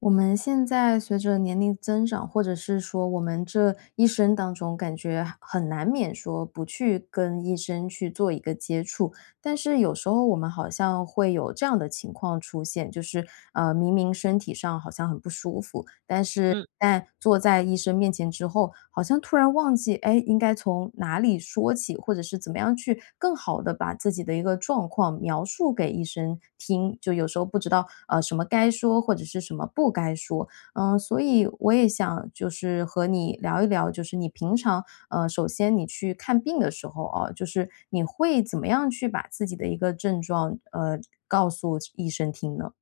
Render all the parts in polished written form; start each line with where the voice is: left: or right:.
left: 我们现在随着年龄增长，或者是说我们这一生当中，感觉很难免说不去跟医生去做一个接触。但是有时候我们好像会有这样的情况出现，就是明明身体上好像很不舒服，但是
right: 嗯
left: 但坐在医生面前之后，好像突然忘记，哎，应该从哪里说起，或者是怎么样去更好的把自己的一个状况描述给医生听，就有时候不知道什么该说，或者是什么不该说，嗯，所以我也想就是和你聊一聊，就是你平常首先你去看病的时候啊，就是你会怎么样去把自己的一个症状，告诉医生听呢？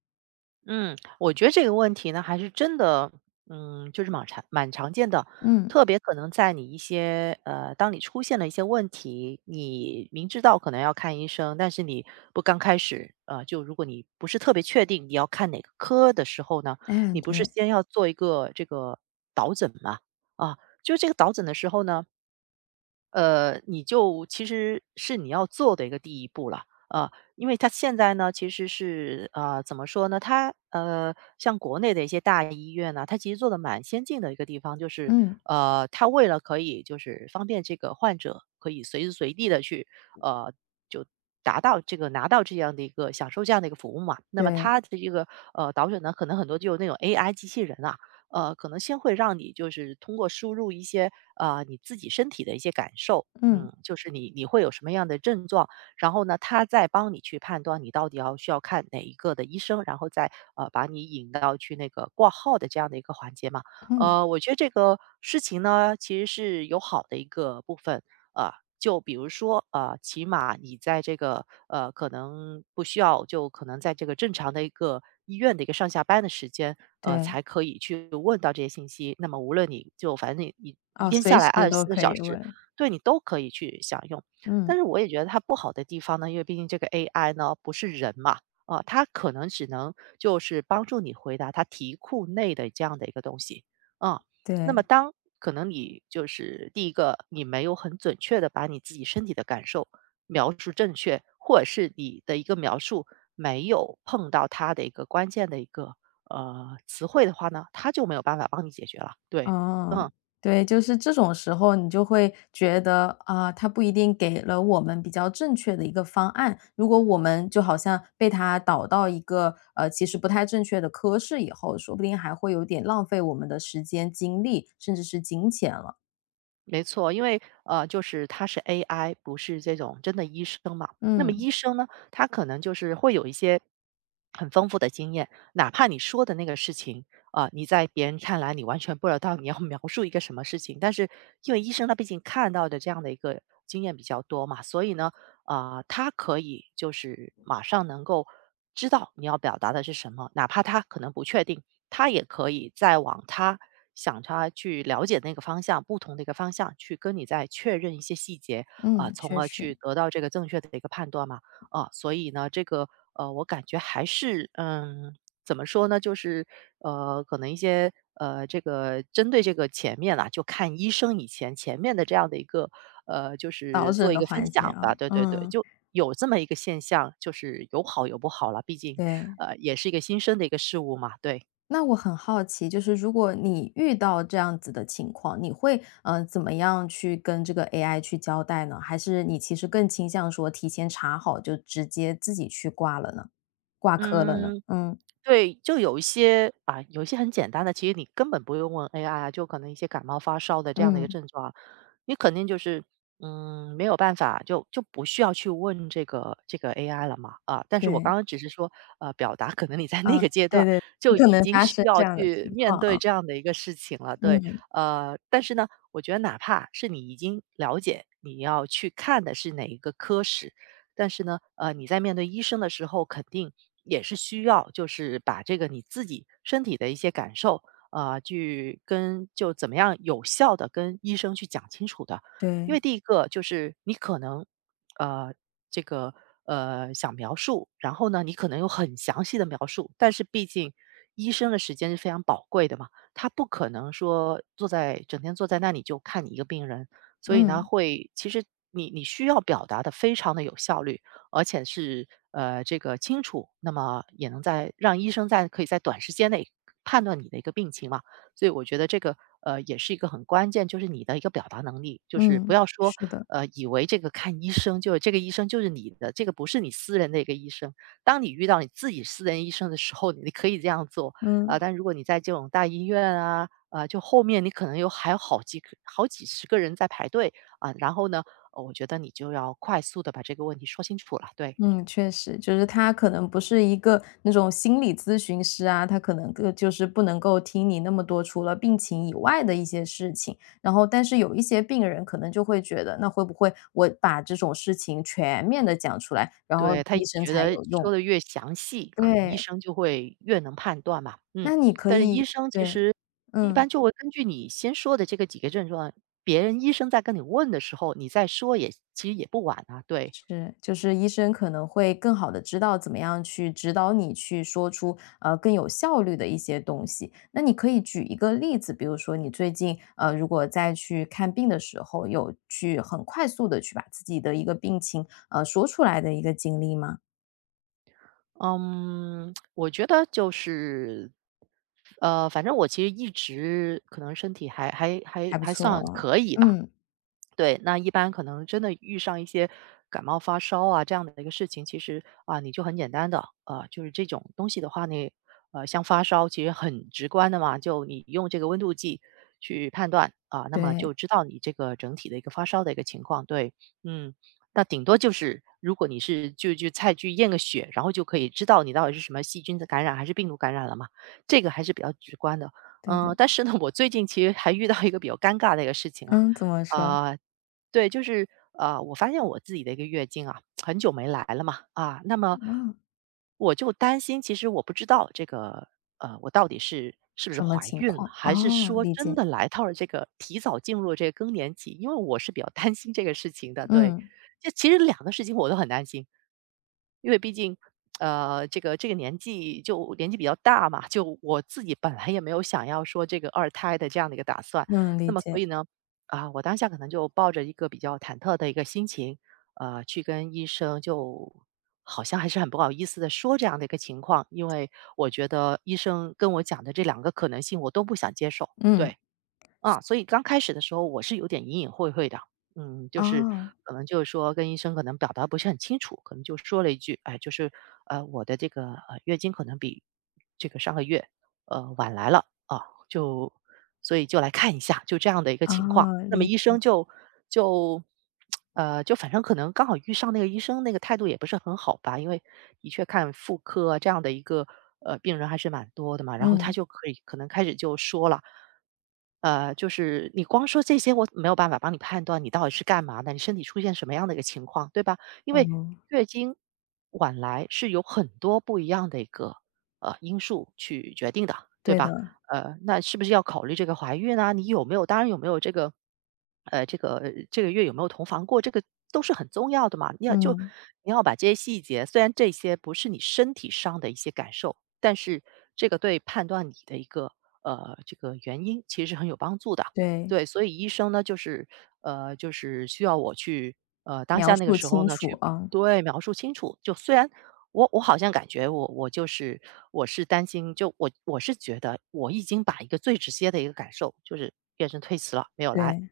right: 嗯，我觉得这个问题呢，还是真的，就是蛮常见的，
left: 嗯，
right: 特别可能在你一些当你出现了一些问题，你明知道可能要看医生，但是你不刚开始，呃，就如果你不是特别确定你要看哪个科的时候呢，
left: 哎，
right: 你不是
left: 对，
right: 先要做一个这个导诊嘛？啊，就这个导诊的时候呢，你就其实是你要做的一个第一步了啊，因为它现在呢，其实是怎么说呢？它像国内的一些大医院呢，它其实做的蛮先进的一个地方，就是
left: 嗯，
right: 它为了可以就是方便这个患者可以随时随地的去呃，就达到这个拿到这样的一个享受这样的一个服务嘛。那么
left: 对，
right: 它的这个导诊呢，可能很多就有那种 AI 机器人啊，可能先会让你就是通过输入一些你自己身体的一些感受，
left: 嗯，
right: 嗯，就是你会有什么样的症状，然后呢，他再帮你去判断你到底要需要看哪一个的医生，然后再把你引到去那个挂号的这样的一个环节嘛。
left: 嗯，
right: 我觉得这个事情呢，其实是有好的一个部分啊、呃就比如说，起码你在这个，可能不需要就可能在这个正常的一个医院的一个上下班的时间，
left: 对，
right: 才可以去问到这些信息。那么无论你就反正你一
left: 哦，
right: 天
left: 随
right: 下来
left: 时
right: 二十
left: 都
right: 四个
left: 可
right: 小
left: 以
right: 时，
left: 问，
right: 对，你都可以去享用。但
left: 嗯，
right: 是我也觉得它不好的地方呢，因为毕竟这个 AI 呢，不是人嘛，啊，它可能只能就是帮助你回答它题库内的这样的一个东西，嗯。那
left: 对。
right: 么当可能你就是第一个，你没有很准确的把你自己身体的感受描述正确，或者是你的一个描述没有碰到它的一个关键的一个，词汇的话呢，它就没有办法帮你解决了，对，
left: 哦，
right: 嗯。
left: 对，就是这种时候你就会觉得，啊，他不一定给了我们比较正确的一个方案。如果我们就好像被他导到一个，其实不太正确的科室以后，说不定还会有点浪费我们的时间、精力，甚至是金钱了。
right: 没错，因为就是他是 AI，不是这种真的医生嘛。那么
left: 嗯，
right: 医生呢，他可能就是会有一些很丰富的经验，哪怕你说的那个事情啊、你在别人看来你完全不知道你要描述一个什么事情，但是因为医生他毕竟看到的这样的一个经验比较多嘛，所以呢，啊，他可以就是马上能够知道你要表达的是什么，哪怕他可能不确定，他也可以再往他想他去了解那个方向，不同的一个方向去跟你再确认一些细节啊、
left: 嗯，
right: 从
left: 确
right: 而
left: 实，
right: 去得到这个正确的一个判断嘛。啊、所以呢，这个我感觉还是嗯。怎么说呢？就是，可能一些，这个针对这个前面啦，就看医生前面的这样的一个，就
left: 导
right: 是做
left: 诊
right: 一
left: 的
right: 个分
left: 环节
right: 享
left: 啊，
right: 吧。对对对，
left: 嗯，
right: 就有这么一个现象，就是有好有不好了，毕竟，
left: 对。
right: 也是一个新生的一个事物嘛，对。
left: 那我很好奇，就是如果你遇到这样子的情况，你会怎么样去跟这个 AI 去交代呢？还是你其实更倾向说提前查好，就直接自己去挂了呢？挂科了呢？
right: 嗯，
left: 嗯
right: 对，就有一些啊，有一些很简单的，其实你根本不用问 AI 啊，就可能一些感冒发烧的这样的一个
left: 嗯，
right: 症状啊，你肯定就是没有办法，就不需要去问这个 AI 了嘛啊。但是我刚
left: 对，
right: 刚只是说，表达可能你在那
left: 啊，
right: 个阶
left: 对
right: 段
left: 对，有
right: 就
left: 可
right: 已
left: 能
right: 经
left: 发
right: 需
left: 生这
right: 要
left: 样的
right: 去
left: 情
right: 面
left: 况
right: 对
left: 啊，
right: 这样的一个事情了，对，
left: 嗯，
right: 但是呢，我觉得哪怕是你已经了解你要去看的是哪一个科室，但是呢，你在面对医生的时候，肯定也是需要就是把这个你自己身体的一些感受，去跟就怎么样有效的跟医生去讲清楚的。因为
left: 对，
right: 第一个就是你可能，呃，这个，想描述，然后呢，你可能有很详细的描述，但是毕竟医生的时间是非常宝贵的嘛，他不可能说整天坐在那里就看你一个病人。所以呢，
left: 嗯
right: 会其实你需要表达的非常的有效率，而且是，这个清楚，那么也能在让医生在可以在短时间内判断你的一个病情嘛。所以我觉得这个，也是一个很关键，就是你的一个表达能力，就是不
left: 嗯，
right: 要说，
left: 是的，
right: 以为这个看医生就是这个医生就是你的，这个不是你私人的一个医生。当你遇到你自己私人医生的时候，你可以这样做，啊，
left: 嗯。
right: 但如果你在这种大医院啊，就后面你可能有还有好几个好几十个人在排队啊，然后呢，我觉得你就要快速的把这个问题说清楚了，对。
left: 嗯，确实，就是他可能不是一个那种心理咨询师啊，他可能个就是不能够听你那么多除了病情以外的一些事情。然后，但是有一些病人可能就会觉得，那会不会我把这种事情全面的讲出来，然后
right: 对，他
left: 医生
right: 觉
left: 才
right: 得
left: 有
right: 说
left: 用？
right: 的越详细，可能医
left: 对，
right: 生就会越能判断嘛，嗯。
left: 那你可
right: 但是医
left: 以
right: 生其
left: 对，
right: 实一般
left: 嗯。
right: 就会根据你先说的这个几个症状，别人医生在跟你问的时候，你再说也其实也不晚啊，对。
left: 是，就是医生可能会更好的知道怎么样去指导你去说出，更有效率的一些东西。那你可以举一个例子，比如说你最近，如果再去看病的时候，有去很快速的去把自己的一个病情，说出来的一个经历吗？
right: 嗯，我觉得就是反正我其实一直可能身体还还还
left: 还不
right: 还
left: 错
right: 算
left: 哦。
right: 可以吧。
left: 嗯，
right: 对，那一般可能真的遇上一些感冒发烧啊这样的一个事情，其实啊，你就很简单的，啊，就是这种东西的话呢，像发烧其实很直观的嘛，就你用这个温度计去判断啊，那么就
left: 对，
right: 知道你这个整体的一个发烧的一个情况。对，嗯，那顶多就是如果你是就再去验个血，然后就可以知道你到底是什么细菌的感染还是病毒感染了嘛，这个还是比较直观的。
left: 对
right: 嗯，
left: 的。
right: 但是呢，我最近其实还遇到一个比较尴尬的一个事情啊。
left: 嗯，怎么说？
right: 啊、呃对，就是我发现我自己的一个月经啊，很久没来了嘛，啊，那么
left: 嗯，
right: 我就担心，其实我不知道这个我到底是不是
left: 什么
right: 怀
left: 情
right: 孕了，
left: 况？
right: 还是
left: 哦，
right: 说
left: 理
right: 真
left: 解。
right: 的来到了这个提早进入了这个更年期，因为我是比较担心这个事情的。对，
left: 嗯，
right: 这其实两个事情我都很担心，因为毕竟。这个年纪就年纪比较大嘛，就我自己本来也没有想要说这个二胎的这样的一个打算，
left: 嗯，
right: 那
left: 理
right: 么所
left: 解。
right: 以呢，啊，我当下可能就抱着一个比较忐忑的一个心情，去跟医生就好像还是很不好意思的说这样的一个情况，因为我觉得医生跟我讲的这两个可能性我都不想接受。
left: 嗯，
right: 对，啊，所以刚开始的时候我是有点隐隐晦晦的，就是
left: 哦，
right: 可能就是说跟医生可能表达不是很清楚，可能就说了一句，哎，就是我的这个月经可能比这个上个月晚来了啊，就所以就来看一下，就这样的一个情况。
left: 哦，
right: 那么
left: 理
right: 医
left: 解。
right: 生就就就反正可能刚好遇上那个医生那个态度也不是很好吧，因为的确看妇科啊这样的一个病人还是蛮多的嘛，然后他
left: 嗯，
right: 就可能开始就说了。就是你光说这些，我没有办法帮你判断你到底是干嘛的，你身体出现什么样的一个情况，对吧？因为
left: 哦。
right: 月经晚来是有很多不一样的一个因素去决定的，对
left: 对
right: 吧？
left: 的，
right: 那是不是要考虑这个怀孕啊？你有没有当然有没有这个，这个这个月有没有同房过，这个都是很重要的嘛。你要就
left: 嗯，
right: 你要把这些细节，虽然这些不是你身体上的一些感受，但是这个对判断你的一个这个原因其实是很有帮助的。
left: 对，
right: 对，所以医生呢，就是就是需要我去当
left: 描
right: 下那个
left: 述
right: 时候
left: 清
right: 呢，去
left: 楚啊，
right: 对描述清楚。就虽然我好像感觉我就是我是担心，就我是觉得我已经把一个最直接的一个感受，就是变成推辞了，没有来，
left: 对，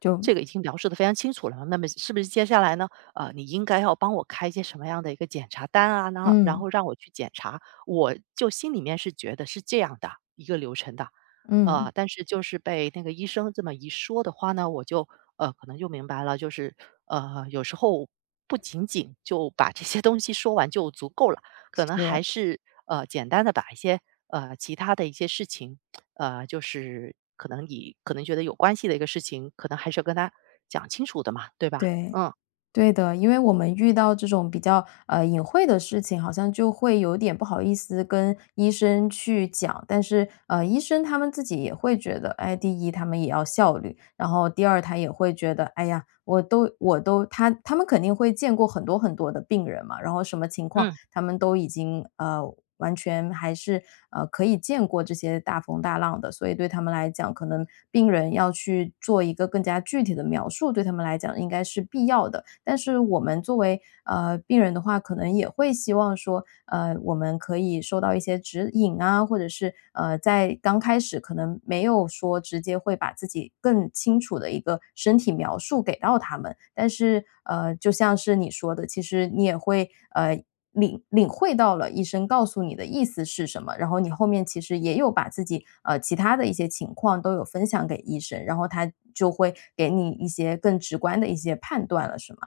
left: 就
right: 这个已经描述的非常清楚了嘛。那么是不是接下来呢？你应该要帮我开一些什么样的一个检查单啊？然后然
left: 嗯，
right: 后让我去检查，我就心里面是觉得是这样的一个流程的。
left: 嗯，
right: 但是就是被那个医生这么一说的话呢，我就可能就明白了，就是有时候不仅仅就把这些东西说完就足够了，可能还
left: 是，
right: 是简单的把一些其他的一些事情，就是可能你可能觉得有关系的一个事情，可能还是要跟他讲清楚的嘛，对吧？
left: 对，
right: 嗯
left: 对的。因为我们遇到这种比较，隐晦的事情，好像就会有点不好意思跟医生去讲，但是，医生他们自己也会觉得，哎，第一他们也要效率，然后第二他也会觉得，哎呀，我都他们肯定会见过很多很多的病人嘛，然后什么情况
right: 嗯。
left: 他们都已经，完全还是可以见过这些大风大浪的，所以对他们来讲，可能病人要去做一个更加具体的描述，对他们来讲应该是必要的。但是我们作为病人的话，可能也会希望说，我们可以收到一些指引啊，或者是在刚开始可能没有说直接会把自己更清楚的一个身体描述给到他们，但是就像是你说的，其实你也会领会到了医生告诉你的意思是什么，然后你后面其实也有把自己，其他的一些情况都有分享给医生，然后他就会给你一些更直观的一些判断了，是吗？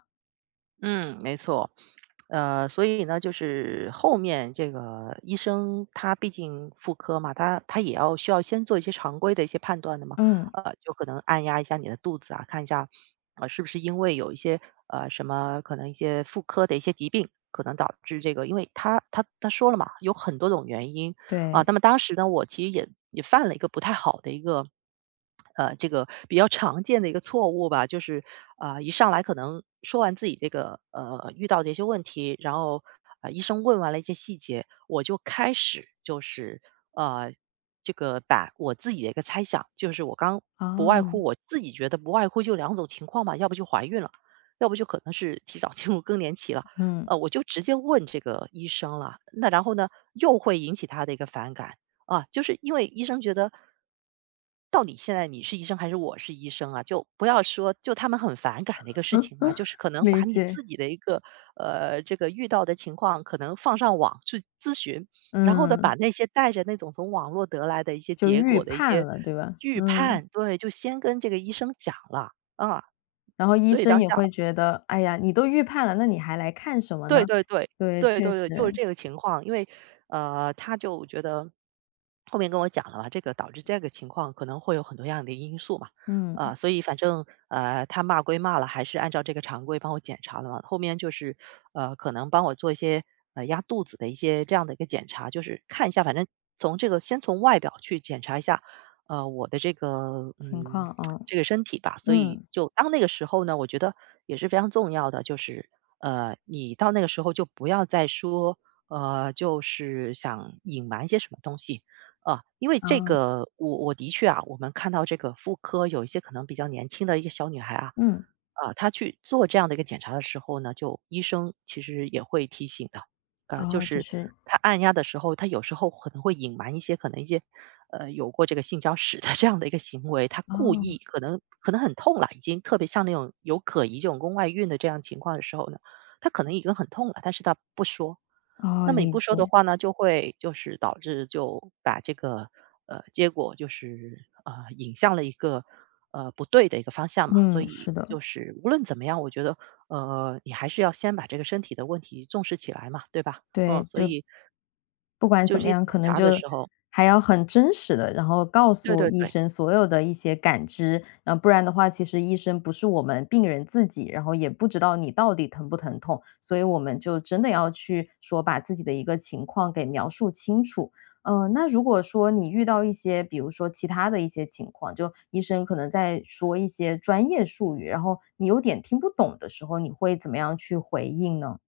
right: 嗯，没错。所以呢，就是后面这个医生他毕竟妇科嘛，他也要需要先做一些常规的一些判断的嘛，
left: 嗯，
right: 就可能按压一下你的肚子啊，看一下，是不是因为有一些什么可能一些妇科的一些疾病，可能导致这个，因为他说了嘛，有很多种原因，啊，
left: 对，
right: 那么当时呢，我其实也犯了一个不太好的一个，这个比较常见的一个错误吧，就是啊、一上来可能说完自己这个遇到的一些问题，然后啊、医生问完了一些细节，我就开始就是呃这个把我自己的一个猜想，就是我刚不外
left: 哦，
right: 乎我自己觉得不外乎就两种情况吧，要不就怀孕了，要不就可能是提早进入更年期了。
left: 嗯，
right: 我就直接问这个医生了。那然后呢，又会引起他的一个反感啊，就是因为医生觉得，到底现在你是医生还是我是医生啊？就不要说，就他们很反感的一个事情啊，就是可能把
left: 理
right: 你自
left: 解，
right: 己的一个这个遇到的情况，可能放上网去咨询，然后呢，把
left: 嗯，
right: 那些带着那种从网络得来的一些
left: 就
right: 结
left: 预
right: 果的一
left: 判
right: 些
left: 了，对吧？
right: 预
left: 嗯，
right: 判，对，就先跟这个医生讲了啊，
left: 然后医
right: 所以
left: 生
right: 当
left: 也
right: 下
left: 会觉得，哎呀，你都预判了，那你还来看什么
right: 对
left: 呢？
right: 对对，
left: 对，
right: 对
left: 确
right: 对对，就是
left: 实，
right: 这个情况。因为，他就觉得后面跟我讲了嘛，这个导致这个情况可能会有很多样的因素嘛，
left: 嗯，
right: 所以反正，他骂归骂了，还是按照这个常规帮我检查了嘛。后面就是，可能帮我做一些，压肚子的一些这样的一个检查，就是看一下，反正从这个先从外表去检查一下，我的这个，
left: 情
right: 嗯，
left: 况，哦，
right: 这个身体吧。所以
left: 嗯，
right: 就当那个时候呢，我觉得也是非常重要的，就是你到那个时候就不要再说，就是想隐瞒一些什么东西。啊，因为这
left: 啊，
right: 个，我的确啊，我们看到这个妇科有一些可能比较年轻的一个小女孩啊，
left: 嗯，
right: 啊，她去做这样的一个检查的时候呢，就医生其实也会提醒的，就
left: 哦，就
right: 是
left: 是，
right: 她按压的时候，她有时候可能会隐瞒一些可能一些，有过这个性交史的这样的一个行为，她故
left: 哦。
right: 意可能很痛了，已经特别像那种有可疑这种宫外孕的这样情况的时候呢，他可能已经很痛了，但是他不说。
left: 哦，
right: 那么你
left: 理
right: 不说的
left: 解。
right: 话呢，就会就是导致就把这个结果就是引向了一个不对的一个方向嘛。所
left: 嗯，
right: 以
left: 是的，
right: 就是无论怎么样，我觉得你还是要先把这个身体的问题重视起来嘛，对吧？嗯，
left: 对，
right: 所
left: 就
right: 以
left: 不管
right: 就
left: 怎
right: 这
left: 么
right: 些检
left: 样，可能
right: 查的
left: 就
right: 时候，
left: 还要很真实的，然后告
right: 对
left: 诉
right: 对
left: 医
right: 对，
left: 生所有的一些感知，嗯，不然的话，其实医生不是我们病人自己，然后也不知道你到底疼不疼痛，所以我们就真的要去说把自己的一个情况给描述清楚。那如果说你遇到一些，比如说其他的一些情况，就医生可能在说一些专业术语，然后你有点听不懂的时候，你会怎么样去回应呢？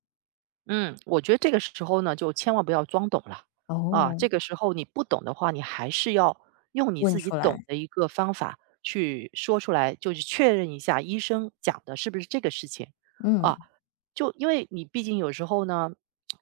right: 嗯，我觉得这个时候呢，就千万不要装懂了啊！
left: 哦，
right: 这个时候你不懂的话，你还是要用你
left: 问
right: 自己
left: 出
right: 懂
left: 来，
right: 的一个方法去说出来，就是确认一下医生讲的是不是这个事情啊。
left: 嗯，
right: 就因为你毕竟有时候呢，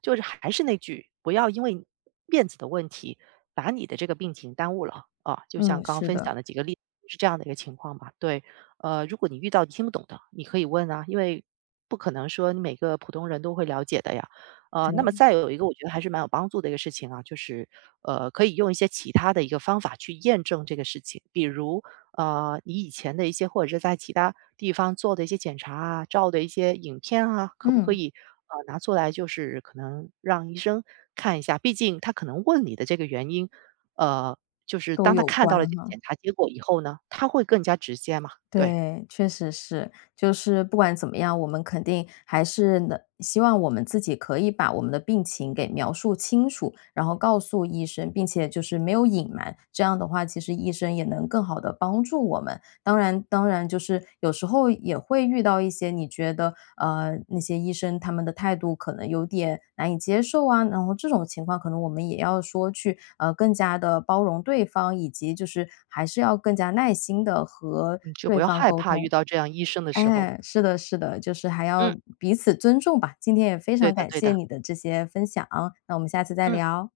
right: 就是还是那句，不要因为面子的问题把你的这个病情耽误了啊。就像
left: 嗯，
right: 刚刚
left: 是
right: 分享
left: 的，
right: 的几个例子是这样的一个情况吧？对。如果你遇到你听不懂的，你可以问啊，因为不可能说你每个普通人都会了解的呀。那么
left: 对，
right: 再有一个，我觉得还是蛮有帮助的一个事情啊，就是可以用一些其他的一个方法去验证这个事情，比如你以前的一些或者是在其他地方做的一些检查啊、照的一些影片啊，可不可
left: 嗯，
right: 以拿出来，就是可能让医生看一下，毕竟他可能问你的这个原因，呃，就是
left: 都
right: 当他
left: 有
right: 看到了
left: 关
right: 这个
left: 哈。
right: 检查结果以后呢，他会更加直接嘛。对，
left: 对，确实是，就是不管怎么样，我们肯定还是能希望我们自己可以把我们的病情给描述清楚，然后告诉医生，并且就是没有隐瞒，这样的话，其实医生也能更好的帮助我们。当然当然，就是有时候也会遇到一些你觉得，那些医生他们的态度可能有点难以接受啊，然后这种情况可能我们也要说去，更加的包容对方，以及就是还是要更加耐心的和
right: 你就不
left: 对
right: 要
left: 方
right: 害
left: 沟
right: 怕遇
left: 通。
right: 到这样医生的时候。
left: 哎，是的是的，就是还
right: 嗯，
left: 要彼此尊重吧。今天也非
right: 对
left: 常
right: 的
left: 感
right: 对
left: 谢
right: 的。
left: 你的这些分享，那我们下次再
right: 嗯，
left: 聊，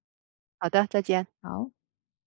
right: 好的，再见。
left: 好。